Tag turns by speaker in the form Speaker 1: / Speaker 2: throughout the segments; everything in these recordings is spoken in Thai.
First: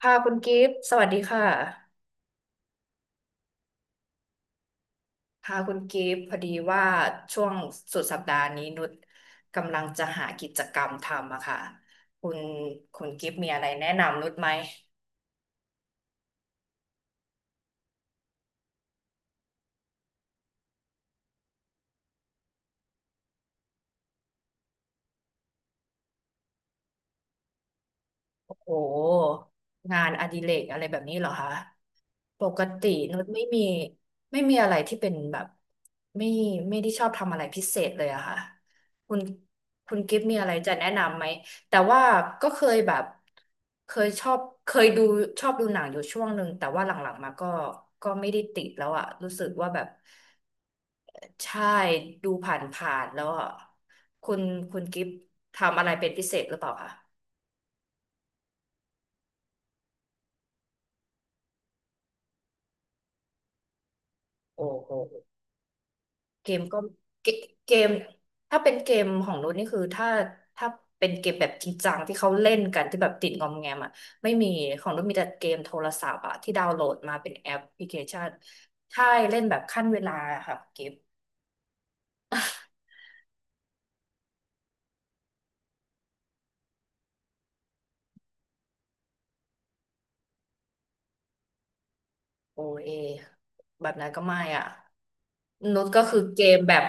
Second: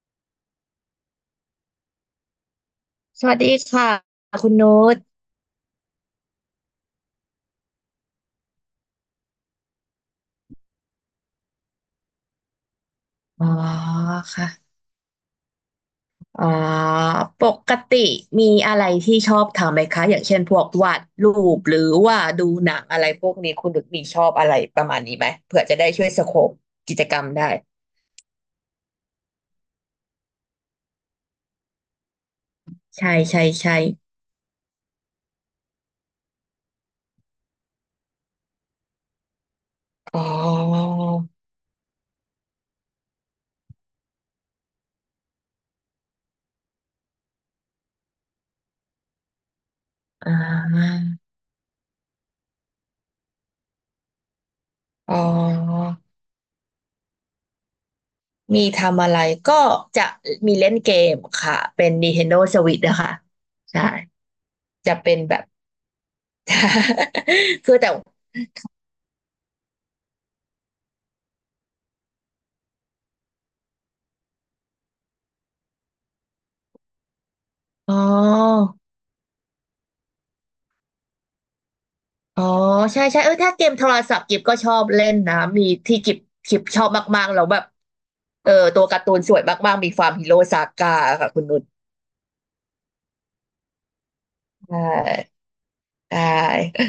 Speaker 1: ค่ะคุณกิฟต์สวัสดีค่ะ
Speaker 2: สวัสดีค่ะคุณนุช
Speaker 1: ค่ะคุณกิฟต์พอดีว่าช่วงสุดสัปดาห์นี้นุชกำลังจะหากิจกรรมทำอะค่ะคุณคุณกิฟต์
Speaker 2: อ๋อ
Speaker 1: มีอะไรแนะนำนุชไห
Speaker 2: ค่ะ
Speaker 1: ม
Speaker 2: อ๋อปกติมีอะไรที่ชอบทำไหมคะอย่างเช่นพวกวาดรูปหรือว่าดูหนังอะไรพวกนี้คุณนุชมีชอบอะไรประมาณนี้ไหมเผื่อจะได้ช่วยสโคปกิจกรรมได้
Speaker 1: โอ้งานอดิเรกอะไรแบบนี้เหรอคะ ปกติ
Speaker 2: ใช่
Speaker 1: นุช
Speaker 2: ใช่
Speaker 1: ไม่มี
Speaker 2: ใช่
Speaker 1: ไม่มีอะไรที่เป็นแบบไม่ไม่ได้ชอบทำอะไรพิเศษเลยอะค่ะคุณคุณกิ
Speaker 2: อ๋
Speaker 1: ฟต์
Speaker 2: อ
Speaker 1: มีอะไรจะแนะนำไหมแต่ว่าก็เคยแบบเคยชอบเคยดูชอบดูหนังอยู่ช่วงหนึ่งแต่ว่าหลังๆมาก็ก็ไม่ได้ติดแล้วอะรู้สึกว่าแบบ
Speaker 2: อ่า
Speaker 1: ใช่ดูผ่านๆแล้วอะคุณคุณกิฟต์
Speaker 2: อ๋อ
Speaker 1: ทำอะไรเป็นพิเศษหรือเปล่าคะ
Speaker 2: มีทำอะไรก็จะมีเล่นเกมค่ะเป็น Nintendo Switch นะคะใช่
Speaker 1: โอ้โห
Speaker 2: จะเป็นแบบ
Speaker 1: เกมก็เก เก
Speaker 2: คือ
Speaker 1: ม
Speaker 2: แต่
Speaker 1: ถ้าเป็นเกมของรุ่นนี่คือถ้าเป็นเกมแบบจริงจังที่เขาเล่นกันที่แบบติดงอมแงมอ่ะไม่มีของรุ่นมีแต่เกมโทรศัพท์อ่ะที่ดาวน์โหลดมาเป็นแอปพลิ
Speaker 2: อ๋
Speaker 1: เค
Speaker 2: อ
Speaker 1: ชันใช่เล่นแบบขั้นเวลาอะค่ะเกม
Speaker 2: อ๋อใช่ใช่ถ้าเกมโทรศัพท์กิบก็ชอบเล่นนะมีที่กิบชอบมากๆแล้วแบบตัวการ์ตูนสวยมากๆมีฟาร์มฮีโร่ซาก้าค่ะคุณนุช
Speaker 1: โอเอแบบนั้นก็ไม่อ่ะ
Speaker 2: ใช่
Speaker 1: นุชก็
Speaker 2: ใช
Speaker 1: คือเกมแบบ
Speaker 2: ่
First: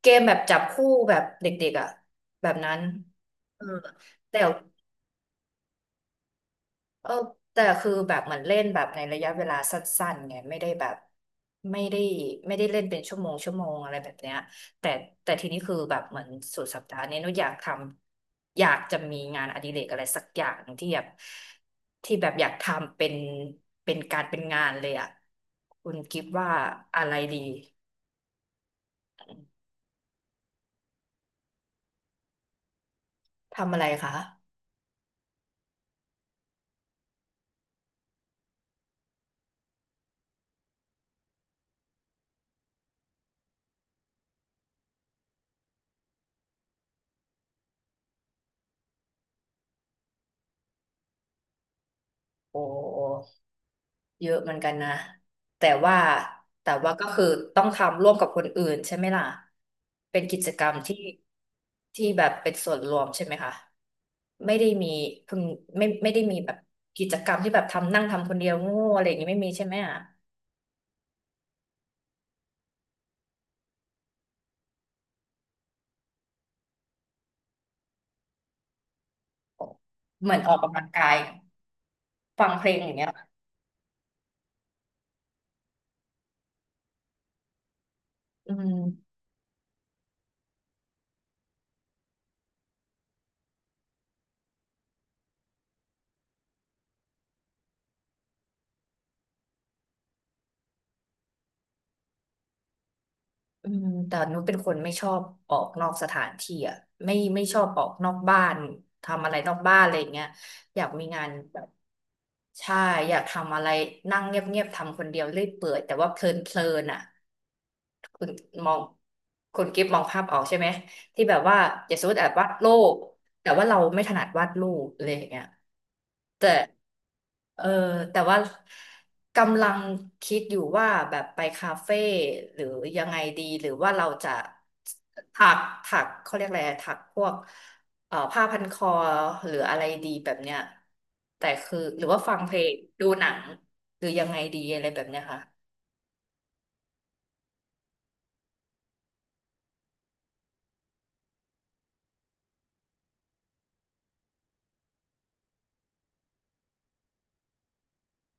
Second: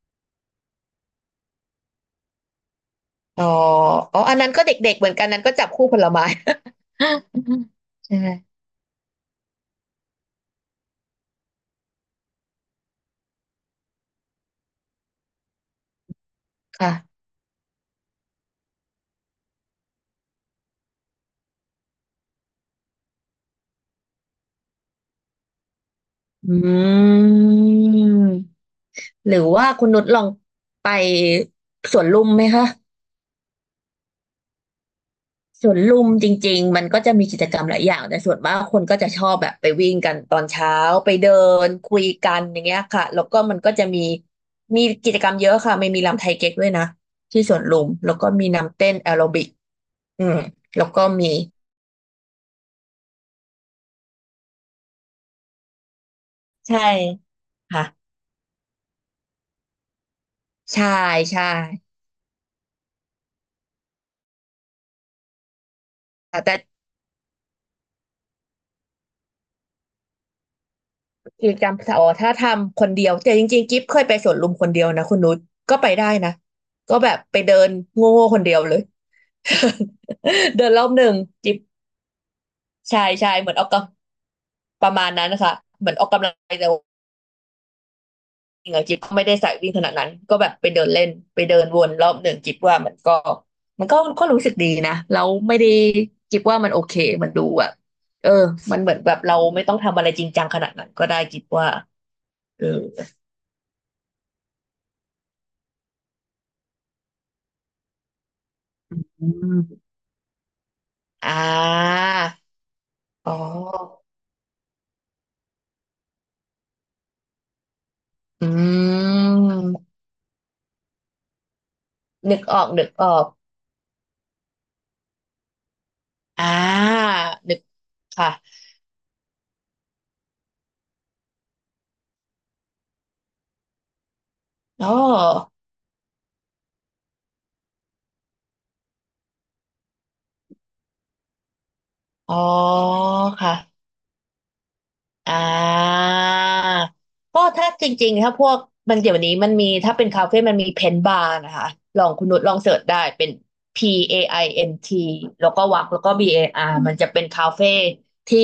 Speaker 1: เกมแบบจับคู่แบบเด็กๆอ่ะแบบนั้น
Speaker 2: อ๋อ
Speaker 1: เออ
Speaker 2: อ๋ออัน
Speaker 1: แต่
Speaker 2: นั้นก็เด็กๆเหมือนกันนั้นก็จับคู่ผลไม้
Speaker 1: เออแต่คือ แบ
Speaker 2: ใช่
Speaker 1: บเหมือนเล่นแบบในระยะเวลาสั้นๆไงไม่ได้แบบไม่ได้ไม่ได้เล่นเป็นชั่วโมงชั่วโมงอะไรแบบเนี้ยแต่แต่ทีนี้คือแบบเหมือนสุดสัปดาห์นี้
Speaker 2: ค่ะ
Speaker 1: หนุอยากทำอยากจะมีงานอดิเรกอะไรสักอย่างที่แบบที่แบบอยากทำเป็นเป็นการเป็นงานเลยอ่ะคุณกิฟว่า
Speaker 2: อื
Speaker 1: อะไรดี
Speaker 2: มหรือว่าคุณนุชลองไปสวนลุมไหมคะ
Speaker 1: ทำอะไรคะ
Speaker 2: สวนลุมจริงๆมันก็จะมีกิจกรรมหลายอย่างแต่ส่วนมากคนก็จะชอบแบบไปวิ่งกันตอนเช้าไปเดินคุยกันอย่างเงี้ยค่ะแล้วก็มันก็จะมีมีกิจกรรมเยอะค่ะไม่มีรำไทยเก๊กด้วยนะที่สวนลุมแล้วก็มีนำเต้นแอโรบิกอืมแล้วก็มี
Speaker 1: โอ้ เยอะเหมือนกันนะแต่ว่าแต่
Speaker 2: ใช่
Speaker 1: ว่าก็คือต้อง
Speaker 2: ค่ะ
Speaker 1: ทำร่วมกับคนอื่นใช่ไหมล่ะเป็นกิจกรรม
Speaker 2: ใช่
Speaker 1: ที่
Speaker 2: ใช่
Speaker 1: ที่แบบเป็นส่วนรวมใช่ไหมคะไม่ได้มีเพิ่งไม่ได้มี
Speaker 2: แต่
Speaker 1: แบบกิจกรรมที่แบบทำนั่งทำคนเดียวโง่อะไรอย่างนี้ไม่มีใช่ไหมอ่ะ
Speaker 2: กิจกรรมอ๋อถ้าทำคนเดียวแต่จริงๆกิ๊บเคยไปสวนลุมคนเดียวนะคุณนุชก็ไปได้นะก็แบบไปเดินโง่ๆคนเดียวเลย
Speaker 1: เหมือนอ อ
Speaker 2: เดิ
Speaker 1: ก
Speaker 2: นร
Speaker 1: กำ
Speaker 2: อ
Speaker 1: ลั
Speaker 2: บ
Speaker 1: ง
Speaker 2: หนึ่ง
Speaker 1: กาย
Speaker 2: จิ๊บ
Speaker 1: ฟังเพลงอย่า
Speaker 2: ใช่
Speaker 1: งเงี้ยเหร
Speaker 2: ใช่
Speaker 1: อ
Speaker 2: เหมือนออกกำประมาณนั้นนะคะเหมือนออกกำลังกายแต่ว่า
Speaker 1: อื
Speaker 2: จริงๆอะกิฟก็
Speaker 1: ม
Speaker 2: ไม่ได้สายวิ่งขนาดนั้นก็แบบไปเดินเล่นไปเดินวนรอบหนึ่งกิฟว่ามันก็รู้สึกดีนะแล้วไม่ได้กิฟว่ามันโอเคมันดูแบบเออมันเหมือนแบบเราไม่ต้องทำอะไรจริงจังขนาดนั้นก็ได้กิฟว่าเออ
Speaker 1: อืมแต่นุชเป็นคนไม่ชอบออกนอกสถานที่อ่ะไม่ชอบออกนอกบ้าน
Speaker 2: อื
Speaker 1: ทำอะไรนอกบ้าน
Speaker 2: ม
Speaker 1: อะไรอย่างเงี้ยอยากมีงา
Speaker 2: อ่
Speaker 1: นแบบ
Speaker 2: า
Speaker 1: ใช่อยาก
Speaker 2: อ๋อ
Speaker 1: ทำอะไรนั่งเงียบๆทำคนเดียวเรื่อยเปื่อยแต่ว่าเพลินๆอ่ะ คุณ
Speaker 2: อ
Speaker 1: มอง
Speaker 2: ื
Speaker 1: คุณกิฟ
Speaker 2: ม
Speaker 1: มองภาพออกใช่ไหมที่แบบว่าอย่าสมมติแบ
Speaker 2: นึ
Speaker 1: บ
Speaker 2: ก
Speaker 1: วา
Speaker 2: อ
Speaker 1: ด
Speaker 2: อก
Speaker 1: รู
Speaker 2: นึก
Speaker 1: ป
Speaker 2: ออก
Speaker 1: แต่ว่าเราไม่ถนัดวาดรูปอะไรอย่างเงี้ย
Speaker 2: อ่
Speaker 1: แต่
Speaker 2: านึก
Speaker 1: เออแต่
Speaker 2: ค่ะ
Speaker 1: ว่ากำลังคิดอยู่ว่าแบบไปคาเฟ่หรือยังไงดีหรือว่าเราจะ
Speaker 2: อ๋อ
Speaker 1: ถักถักเขาเรียกอะไรถักพวกผ้าพันคอหรืออะไรดีแบบเนี้ยแต่คือหรือว่า
Speaker 2: อ๋อ
Speaker 1: ฟังเพลงดูหนัง
Speaker 2: ค่ะ
Speaker 1: หรือยังไงดีอะไรแบบเนี้ย
Speaker 2: อ่
Speaker 1: ค่ะ
Speaker 2: าก็ถ้าจริงๆถ้าพวกมันเดี๋ยวนี้มันมีถ้าเป็นคาเฟ่มันมีเพนบาร์นะคะลองคุณนุชลองเสิร์ชได้เป็น P A I N T แล้วก็วักแล้วก็ B A R มันจะเป็นคาเฟ่ที่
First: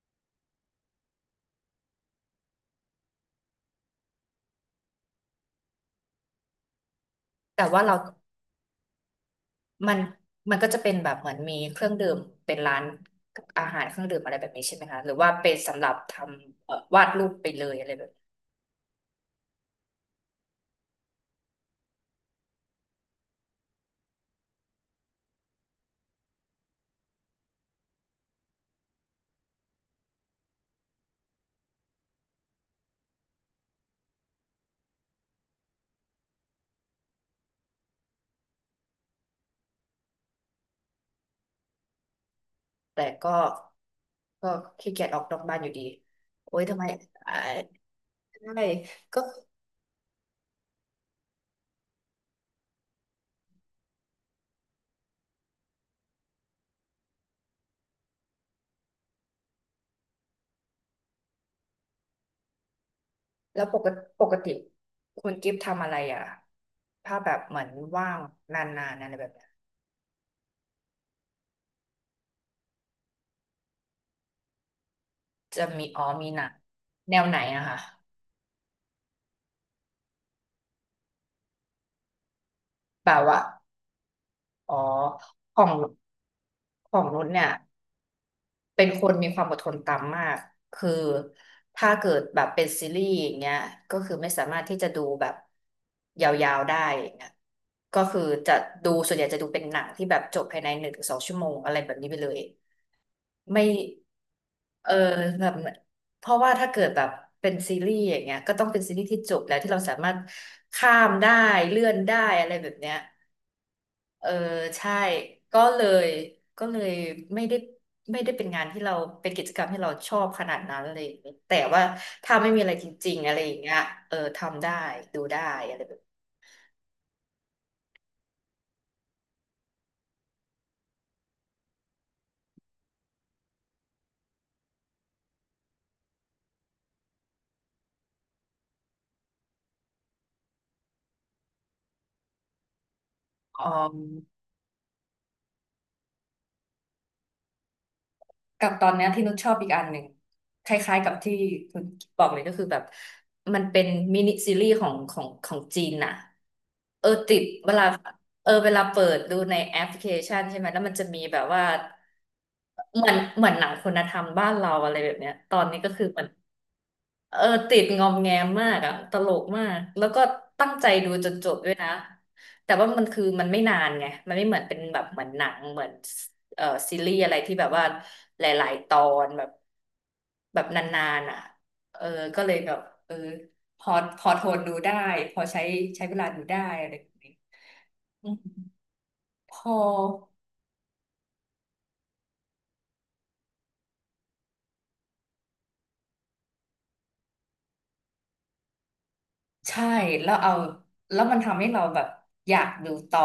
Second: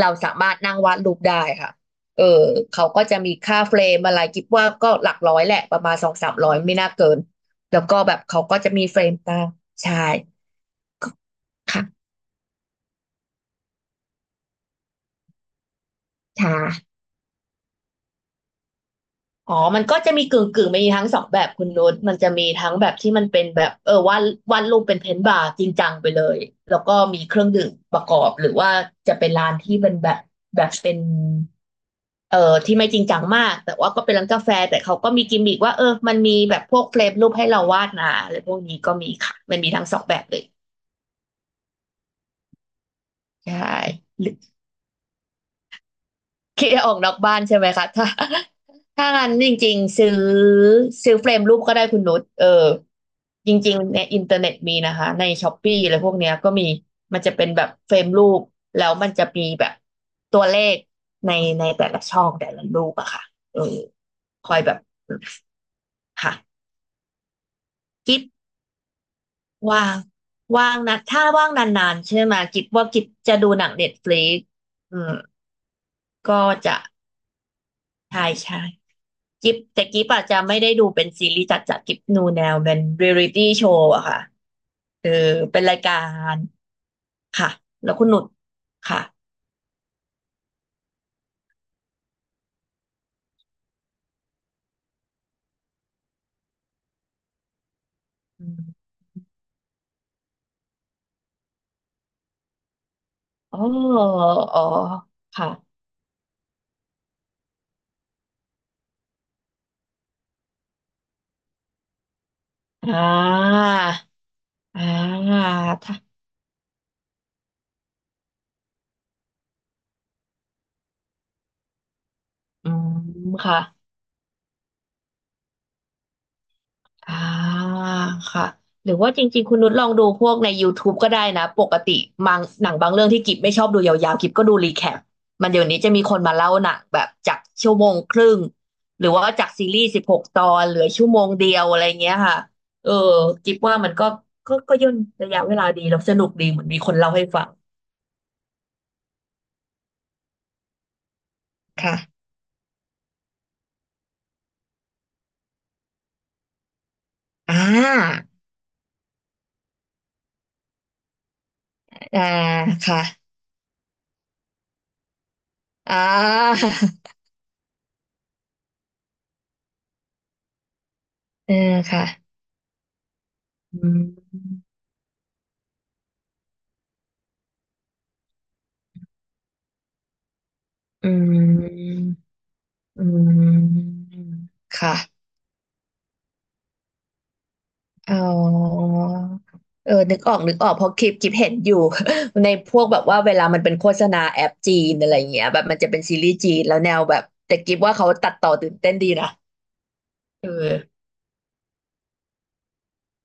Speaker 2: เราสามารถนั่งวาดรูปได้ค่ะเออเขาก็จะมีค่าเฟรมอะไรคิดว่าก็หลักร้อยแหละประมาณสองสามร้อยไม่น่าเกิน
Speaker 1: แต่
Speaker 2: แล้
Speaker 1: ว่า
Speaker 2: วก็
Speaker 1: เรา
Speaker 2: แบบเขาก็จะมีเฟรมตามใช่
Speaker 1: มันมันก็จะเป็นแบบเหมือนมีเครื่อง
Speaker 2: ค่ะ
Speaker 1: ดื่มเป็นร้านอาหารเครื่องดื่มอะไรแบบนี้ใช่ไหมคะหรือว่าเป็นสำหรับท
Speaker 2: ใช่
Speaker 1: ำวาดรูปไปเลยอะไรแบบ
Speaker 2: อ๋อมันก็จะมีกึ่งกึ่งมีทั้งสองแบบคุณนุชมันจะมีทั้งแบบที่มันเป็นแบบเออวาดรูปเป็นเพนท์บาร์จริงจังไปเลย แล้วก็มีเครื่องดื่มประกอบหรือว่าจะเป็นร้านที่เป็นแบบแบบเป็นที่ไม่จริงจังมากแต่ว่าก็เป็นร้านกาแฟแต่เขาก็มีกิมมิกว่าเออมันมีแบบพวกเฟรมรูปให้เราวาดนะอะไรพวกนี้ก็มีค่ะมันมีทั้งสองแบบเลย
Speaker 1: แต่ก็
Speaker 2: ใช่
Speaker 1: ก็ขี้เกียจออกนอกบ้านอยู่ดีโอ๊ย
Speaker 2: คิด
Speaker 1: ทำ
Speaker 2: จะ
Speaker 1: ไม
Speaker 2: ออกนอก
Speaker 1: อ่า
Speaker 2: บ้านใช่ไหมคะถ้า
Speaker 1: ใช่
Speaker 2: ถ้า
Speaker 1: ก็
Speaker 2: งั้นจริงๆซื้อซื้อเฟรมรูปก็ได้คุณนุชเออจริงๆในอินเทอร์เน็ตมีนะคะในช้อปปี้อะไรพวกเนี้ยก็มีมันจะเป็นแบบเฟรมรูปแล้วมันจะมีแบบตัวเลขในในแต่ละช่องแต่ละรูปอะค่ะเออ
Speaker 1: แล้วปกติปก
Speaker 2: ค
Speaker 1: ติ
Speaker 2: อยแบบ
Speaker 1: คุณกิฟต์ทำอะไรอ่ะ
Speaker 2: ค่ะ
Speaker 1: ถ้าแบบเหมือนว่า
Speaker 2: กิ๊
Speaker 1: ง
Speaker 2: บ
Speaker 1: นานๆอะไรแบบเนี้ย
Speaker 2: ว่างว่างนะถ้าว่างนานๆใช่ไหมกิ๊บว่ากิ๊บจะดูหนังเน็ตฟลิกอืม
Speaker 1: จะมีอ๋อมีห
Speaker 2: ก็
Speaker 1: นัง
Speaker 2: จะ
Speaker 1: แนวไหนอะคะ
Speaker 2: ใช่ใช่ กิฟแต่กิฟอาจจะไม่ได้ดูเป็นซีรีส์จัดจัดกิฟนูแนวเป็นเรี
Speaker 1: แบ
Speaker 2: ย
Speaker 1: บ
Speaker 2: ลิ
Speaker 1: ว่า
Speaker 2: ตี้โชว์อะค่ะ
Speaker 1: อ๋อ
Speaker 2: เออ
Speaker 1: ข
Speaker 2: เป็น
Speaker 1: อ
Speaker 2: รา
Speaker 1: ง
Speaker 2: ยการ
Speaker 1: ของนุชเนี่
Speaker 2: ค่ะ
Speaker 1: ย
Speaker 2: แล้วคุณหนุด
Speaker 1: เป็น
Speaker 2: ค่ะ
Speaker 1: คนมีความอดทนต่ำมากคือถ้าเกิดแบบเป็นซีรีส์อย่างเงี้ยก็คือไม่สามารถที่จะดูแบบยาวๆได้อย่างเงี้ยก็คือ
Speaker 2: อื
Speaker 1: จะ
Speaker 2: ม
Speaker 1: ดูส่วนใหญ่จะดูเป็นหนังที่แบบจบภายในหนึ่งถึงสองชั่วโมงอะไรแบบนี้ไปเลย
Speaker 2: อ๋อ
Speaker 1: ไม่
Speaker 2: อ๋อ
Speaker 1: เออแบ
Speaker 2: ค่ะ
Speaker 1: บเพราะว่าถ้าเกิดแบบเป็นซีรีส์อย่างเงี้ยก็ต้องเป็นซีรีส์ที่จบแล้วที่เราสามารถข้ามได้เลื่อนได้อะไรแบบเนี้ย
Speaker 2: อ่า
Speaker 1: เออ
Speaker 2: อ่
Speaker 1: ใช่
Speaker 2: า
Speaker 1: ก็เลย
Speaker 2: ถ้า
Speaker 1: ก็เลยไม่ได้ไม่ได้เป็นงานที่เราเป็นกิจกรรมที่เราชอบขนาดนั้นอะไรอย่างเลยแต่ว่าถ้าไม่มี
Speaker 2: อื
Speaker 1: อะไร
Speaker 2: ม
Speaker 1: จริงๆอะไรอ
Speaker 2: ค่ะ
Speaker 1: ย่างเงี้ยเออทำได้ดูได้อะไรแบบนี้
Speaker 2: อ่าค่ะหรือว่าจริงๆคุณนุชลองดูพวกใน YouTube ก็ได้นะปกติมังหนังบางเรื่องที่กิบไม่ชอบดูยาวๆกิบก็ดูรีแคปมันเดี๋ยวนี้จะมีคนมาเล่าหนังแบบจากชั่วโมงครึ่งหรือว่าจากซีรีส์16ตอนเหลือชั่วโมงเดียวอะไรเงี้ยค่ะเออกิบ
Speaker 1: อ๋อ
Speaker 2: ว่ามันก็ย่นระยะเวลาดีแล้วสนุกดีเหมือนมีคนเล่าให้ฟัง
Speaker 1: กับตอนเนี้ยที่นุชชอบอีกอันหนึ่งคล้ายๆกับที่คุณบ
Speaker 2: ค่ะ
Speaker 1: อกเลยก็คือแบบมันเป็นมินิซีรีส์ของจีนน่ะเออติด
Speaker 2: อ่
Speaker 1: เวลา
Speaker 2: า
Speaker 1: เออเวลาเปิดดูในแอปพลิเคชันใช่ไหมแล้วมันจะมีแบบว่า
Speaker 2: อ่าค่ะ
Speaker 1: เหมือนหนังคุณธรรมบ้านเราอะไรแบบเนี้ยตอนนี้ก็
Speaker 2: อ่
Speaker 1: คือเหมือน
Speaker 2: า
Speaker 1: เออติดงอมแงมมากอะตลกมากแล้วก็ตั้งใจดูจนจ
Speaker 2: เออ
Speaker 1: บด้วยนะ
Speaker 2: ค่ะ
Speaker 1: แต่ว่ามันคือมันไม่นา
Speaker 2: อื
Speaker 1: นไงมัน
Speaker 2: ม
Speaker 1: ไม่เหมือนเป็นแบบเหมือนหนังเหมือนเออซีรีส์อะไรที่แบบว่าหลายๆตอนแบบแบบนา
Speaker 2: อื
Speaker 1: นๆ
Speaker 2: ม
Speaker 1: อ่ะเออก็เลยแบบ
Speaker 2: อื
Speaker 1: เออพอ
Speaker 2: ม
Speaker 1: พอทนดูได้
Speaker 2: ค่ะ
Speaker 1: พอใช้ใช้เวลาดูได้อะไรแบบนี้
Speaker 2: อ๋อ
Speaker 1: อืมพอ
Speaker 2: เออนึกออก นึกออก เพราะคลิปเห็นอยู่ ในพวกแบบว่าเวลามันเป็นโฆษณาแอปจีนอะไรอย่างเงี้ยแบบมันจะเป็นซีรีส์จีนแล้วแนวแบบแต่กิฟว่าเขาตัดต่อตื่นเต้นดีนะ
Speaker 1: ใช่แล้ว
Speaker 2: เอ
Speaker 1: เอา
Speaker 2: อ
Speaker 1: แล้วมันทำให้เราแบบอยากดูต่อ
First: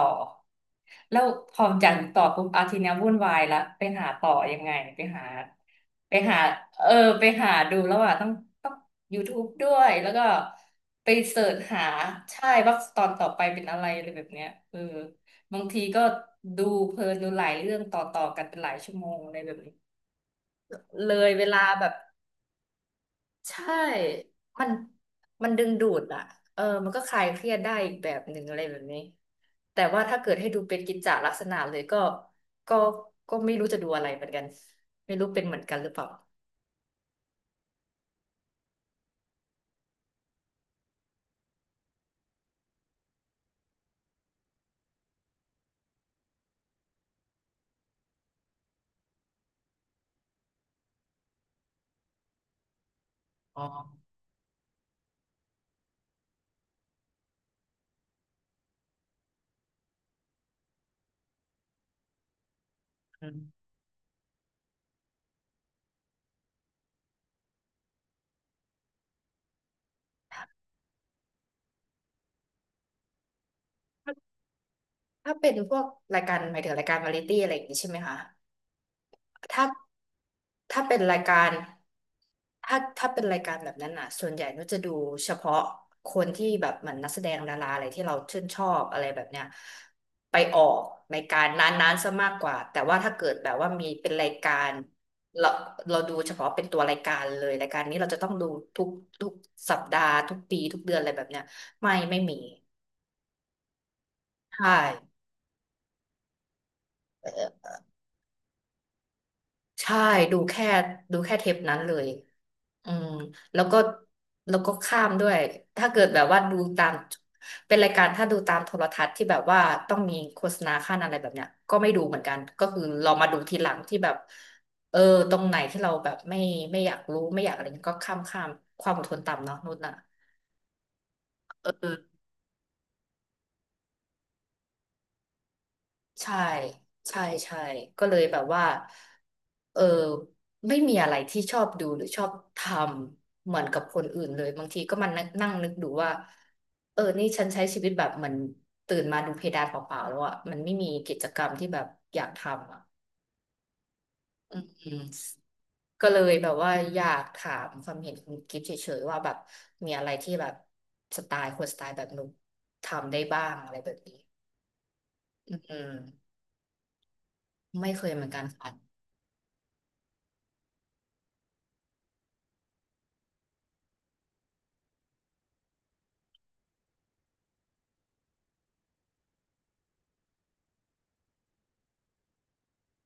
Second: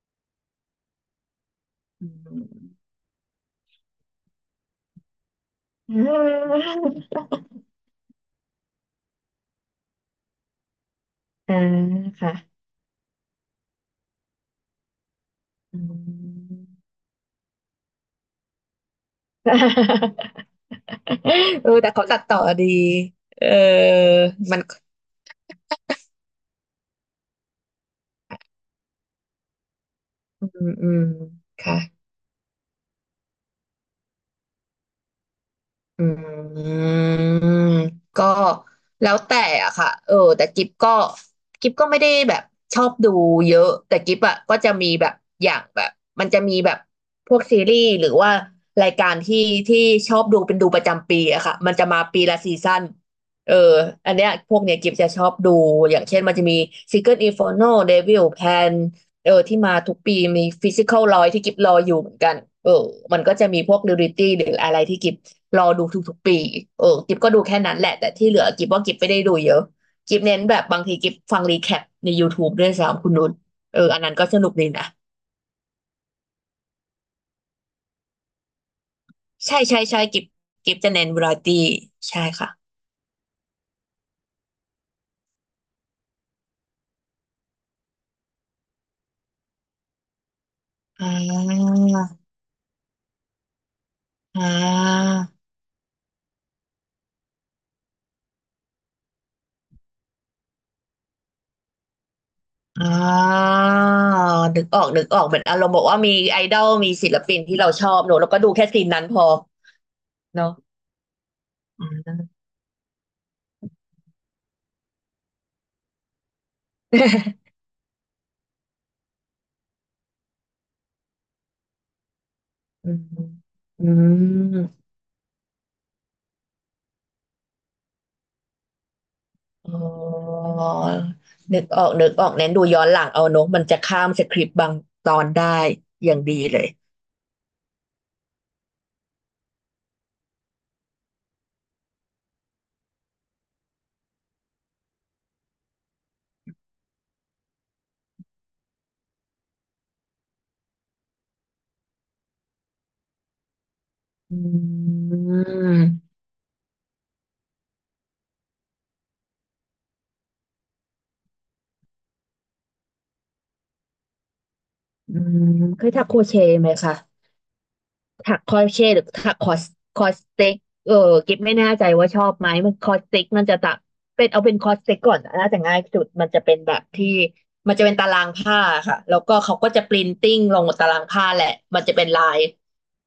Speaker 1: แล้วพออยากดู
Speaker 2: อื
Speaker 1: ต่อปุ๊
Speaker 2: ม
Speaker 1: บอาทีเนี้ยวุ่นวายละไปหาต่อยังไงไปหาไปหาเออไป หาดูแล้วอ่ะต้อง YouTube ด้วยแล้วก็ไปเสิร์
Speaker 2: อ่าอ่า
Speaker 1: ชหา
Speaker 2: ค่ะ
Speaker 1: ใช่ว่าตอนต่อไปเป็นอะไรอะไรแบบเนี้ยเออบาง
Speaker 2: อื
Speaker 1: ทีก็
Speaker 2: ม
Speaker 1: ดูเพลินดูหลายเรื่องต่อกันเป็นหลายชั่วโมงอะไรแบบนี้ เลยเวลา
Speaker 2: เออ
Speaker 1: แบ
Speaker 2: แต่
Speaker 1: บ
Speaker 2: เขาตัดต่อดีเอ
Speaker 1: ใช่
Speaker 2: อมัน
Speaker 1: มันมันดึงดูดอ่ะเออมันก็คลายเครียดได้อีกแบบหนึ่งอะไรแบบนี้แต่ว่าถ้าเกิด
Speaker 2: อื
Speaker 1: ให้ดู
Speaker 2: ม
Speaker 1: เป็น
Speaker 2: อื
Speaker 1: กิจ
Speaker 2: ม
Speaker 1: จลักษณะ
Speaker 2: ค่ะ
Speaker 1: เลยก็ก็ไม่รู้จะดูอะไรเหมือนกันไม่รู้เป็นเหมือนกันหรือเป
Speaker 2: อื
Speaker 1: ล่า
Speaker 2: มก็แล้วแต่อะค่ะเออแต่กิฟก็ไม่ได้แบบชอบดูเยอะแต่กิฟอะก็จะมีแบบอย่างแบบมันจะมีแบบพวกซีรีส์หรือว่ารายการที่ที่ชอบดูเป็นดูประจำปีอะค่ะมันจะมาปีละซีซั่นเออ
Speaker 1: อ๋อ
Speaker 2: อันเนี้ยพวกเนี้ยกิฟจะชอบดูอย่างเช่นมันจะมี Secret Inferno Devil Pan เออที่มาทุกปีมีฟิสิค a ลรอยที่กิฟรออยู่เหมือนกันเออมัน
Speaker 1: อื
Speaker 2: ก็จะมี
Speaker 1: ม
Speaker 2: พวกดิวริตี้หรืออะไรที่กิฟรอดูทุกๆปีกิฟก็ดูแค่นั้นแหละแต่ที่เหลือกิฟว่ากิฟไม่ได้ดูเยอะกิฟเน้นแบบบางทีกิฟฟังรีแคปใน YouTube ด้วยซ้ำคุณนุชอันนั้
Speaker 1: ถ้า
Speaker 2: นก็สนุกดีนะ
Speaker 1: ถ้าเป็นพวกรายการหมายถึงรายการวาไรตี้อะไรอย่างนี้ใช่ไหมคะ
Speaker 2: ใช่
Speaker 1: ถ้า
Speaker 2: ใช่ใช่กิฟกิฟ
Speaker 1: ถ้า
Speaker 2: จะ
Speaker 1: เป็น
Speaker 2: เน้น
Speaker 1: รา
Speaker 2: วา
Speaker 1: ย
Speaker 2: ไร
Speaker 1: การ
Speaker 2: ตี้ใช่ค่ะ
Speaker 1: ถ้าเป็นรายการแบบนั้นอ่ะส่วนใหญ่นุชจะดูเฉพาะคนที่แบบเหมือนนักแสดงดาราอะไรที่เราชื่นชอบอะไรแบบเนี้ยไปออก
Speaker 2: อ่
Speaker 1: รายการนั
Speaker 2: า
Speaker 1: ้นๆซะมากกว่าแต่ว่าถ้าเกิดแบบว่ามีเป็นราย
Speaker 2: อ่
Speaker 1: การ
Speaker 2: า
Speaker 1: เราเราดูเฉพาะเป็นตัวรายการเลยรายการนี้เราจะต้องดูทุกทุกสัปดาห์ทุกปีทุกเดือนอะไรแบบเนี้ยไม่มี
Speaker 2: อ่านึก
Speaker 1: ใช่
Speaker 2: ออกนึกออกเหมือนอารมณ์บอกว่ามีไอดอลมีศิลปินที่เราชอบเนอะแล้วก็ดูแค่ซีนนั้นพอ
Speaker 1: ใช่ดู
Speaker 2: เนาะ
Speaker 1: แค่ดูแค่เทปนั้นเลยอืมแล้วก็แล้วก็ข้ามด้วยถ้าเกิดแบบว่าดูตามเป็นรายการถ้าดูตามโทรทัศน์ที่แบบว่าต้องมีโฆษณาขั้นอะไรแบบเนี้ยก็ไม่ดูเหมือนกันก็คือ
Speaker 2: อืม
Speaker 1: เรามาดูทีหลัง
Speaker 2: อื
Speaker 1: ที่แบบ
Speaker 2: ม
Speaker 1: เออตรงไหนที่เราแบบไม่อยากรู้ไม่อยากอะไรเงี้ยก็ข้ามความอดทนต่ำเนาะนุ่
Speaker 2: อ๋
Speaker 1: นน่ะ
Speaker 2: อนึกอ
Speaker 1: เอ
Speaker 2: อ
Speaker 1: อ
Speaker 2: กนึกออกเน้นดูย้อนหลังเอาเนอะมันจะข้ามสคริปต์บางตอนได้อย่าง
Speaker 1: ใช่
Speaker 2: ดีเลย
Speaker 1: ใช่ใช่ก็เลยแบบว่าเออไม่มีอะไรที่ชอบดูหรือชอบทำเหมือนกับคนอื่นเลยบางทีก็มันงนั่งนึกดูว่าเออนี่ฉันใช้ชีวิตแบบเหมือนตื่นมาดูเพดานเปล่าๆแล้วอ่ะมันไม่มีกิจกรรมที่แบบอยากทำอ่ะ
Speaker 2: อื
Speaker 1: อืมก็
Speaker 2: ม
Speaker 1: เลยแบบว่าอยากถามความเห็นคุณกิฟต์เฉยๆว่าแบบมีอะไรที่แบบสไตล์คนสไตล์แบบนุกทำได้บ้างอะไรแบบนี้
Speaker 2: อืม
Speaker 1: อื
Speaker 2: เคย
Speaker 1: ม
Speaker 2: ทักโครเชต์ไหมคะ
Speaker 1: ไม่เคยเหมือน
Speaker 2: ถัก
Speaker 1: กัน
Speaker 2: คอรเชต
Speaker 1: ค่ะ
Speaker 2: หรือถักคอสคอสเต็กเออกิ๊บไม่แน่ใจว่าชอบไหมมันคอสเต็กมันจะตักเป็นคอสเต็กก่อนน่าจะง่ายสุดมันจะเป็นแบบที่มันจะเป็นตารางผ้าค่ะแล้วก็เขาก็จะปรินติ้งลงบนตารางผ้าแหละมันจะเป็นลาย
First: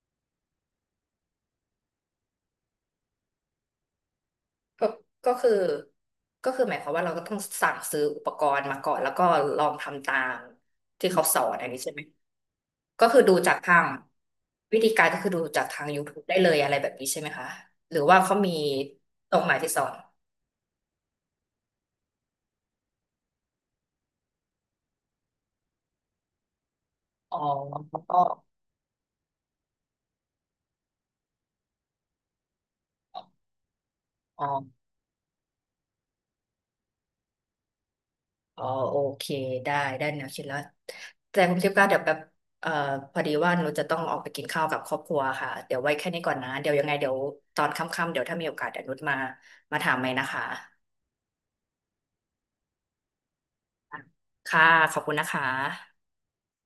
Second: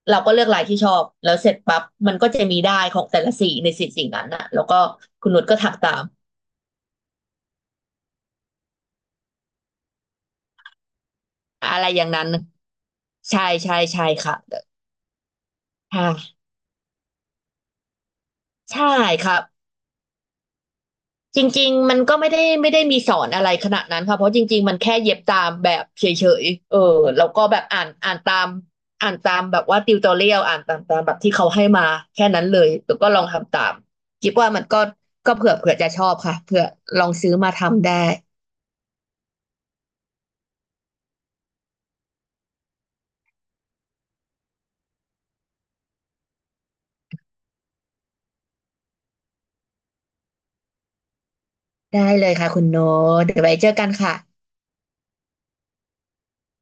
Speaker 2: เราก็เลือกลายที่ชอบแล้วเสร็จปั๊บมันก็จะมีได้ายของแต่ละสีในสีสิ่งนั้นอะแล้วก็
Speaker 1: ก็
Speaker 2: คุณ
Speaker 1: ก็
Speaker 2: นุช
Speaker 1: คือ
Speaker 2: ก็ถักตาม
Speaker 1: ก็คือหมายความว่าเราก็ต้องสั่งซื้ออุปกรณ์มาก่อนแล้วก็ลองทำตามที่เขาสอนอัน
Speaker 2: อะ
Speaker 1: นี้
Speaker 2: ไร
Speaker 1: ใช่
Speaker 2: อ
Speaker 1: ไหม
Speaker 2: ย่างนั้น
Speaker 1: ก็คือดู
Speaker 2: ใช่
Speaker 1: จาก
Speaker 2: ใช่
Speaker 1: ทาง
Speaker 2: ใช่ค่ะ
Speaker 1: วิธีการก็คือดูจากทาง YouTube ได้
Speaker 2: ค่ะ
Speaker 1: เลยอะไรแบบนี้ใช่ไหมคะ หรือว่าเขามี
Speaker 2: ใช่ค
Speaker 1: ต
Speaker 2: รั
Speaker 1: ร
Speaker 2: บ
Speaker 1: งไหนที่สอน
Speaker 2: จริงๆ มันก็ไม่ได้มีสอนอะไรขนาดนั้นค่ะเพราะจริงๆ มันแค่เย็บตามแบบเฉยๆแล้ว
Speaker 1: อ๋อ
Speaker 2: ก็แบบอ่านตาม
Speaker 1: อ
Speaker 2: อ่านตามแบบว่าติวตอเรียลอ่านตามแบบที่เขาให้มาแค่นั้นเลยแล้วก็ลองทำตามคิด
Speaker 1: ๋อ
Speaker 2: ว่ามันก็เผื่อจะชอบค่ะเผื่อลองซื้อมาทำได้
Speaker 1: อ๋อโอเคได้ได้แนวคิดแล้ว แต่คุณทิพย์ก็เดี๋ยวแบบเอ่อพอดีว่าหนูจะต้องออกไปกินข้าวกับครอบครัวค่ะ เดี๋ยวไว้แค่นี้ก่อนนะ เดี๋ยวยังไงเดี๋ยวตอนค่ำๆเดี๋ยวถ้ามีโอกาสเดี๋ยวนุชมา มาถามใหม่นะคะ
Speaker 2: ได้เลยค่ะคุณโนตเดี๋ยวไว้เจอกันค่ะ
Speaker 1: ค่ะขอบคุณนะคะ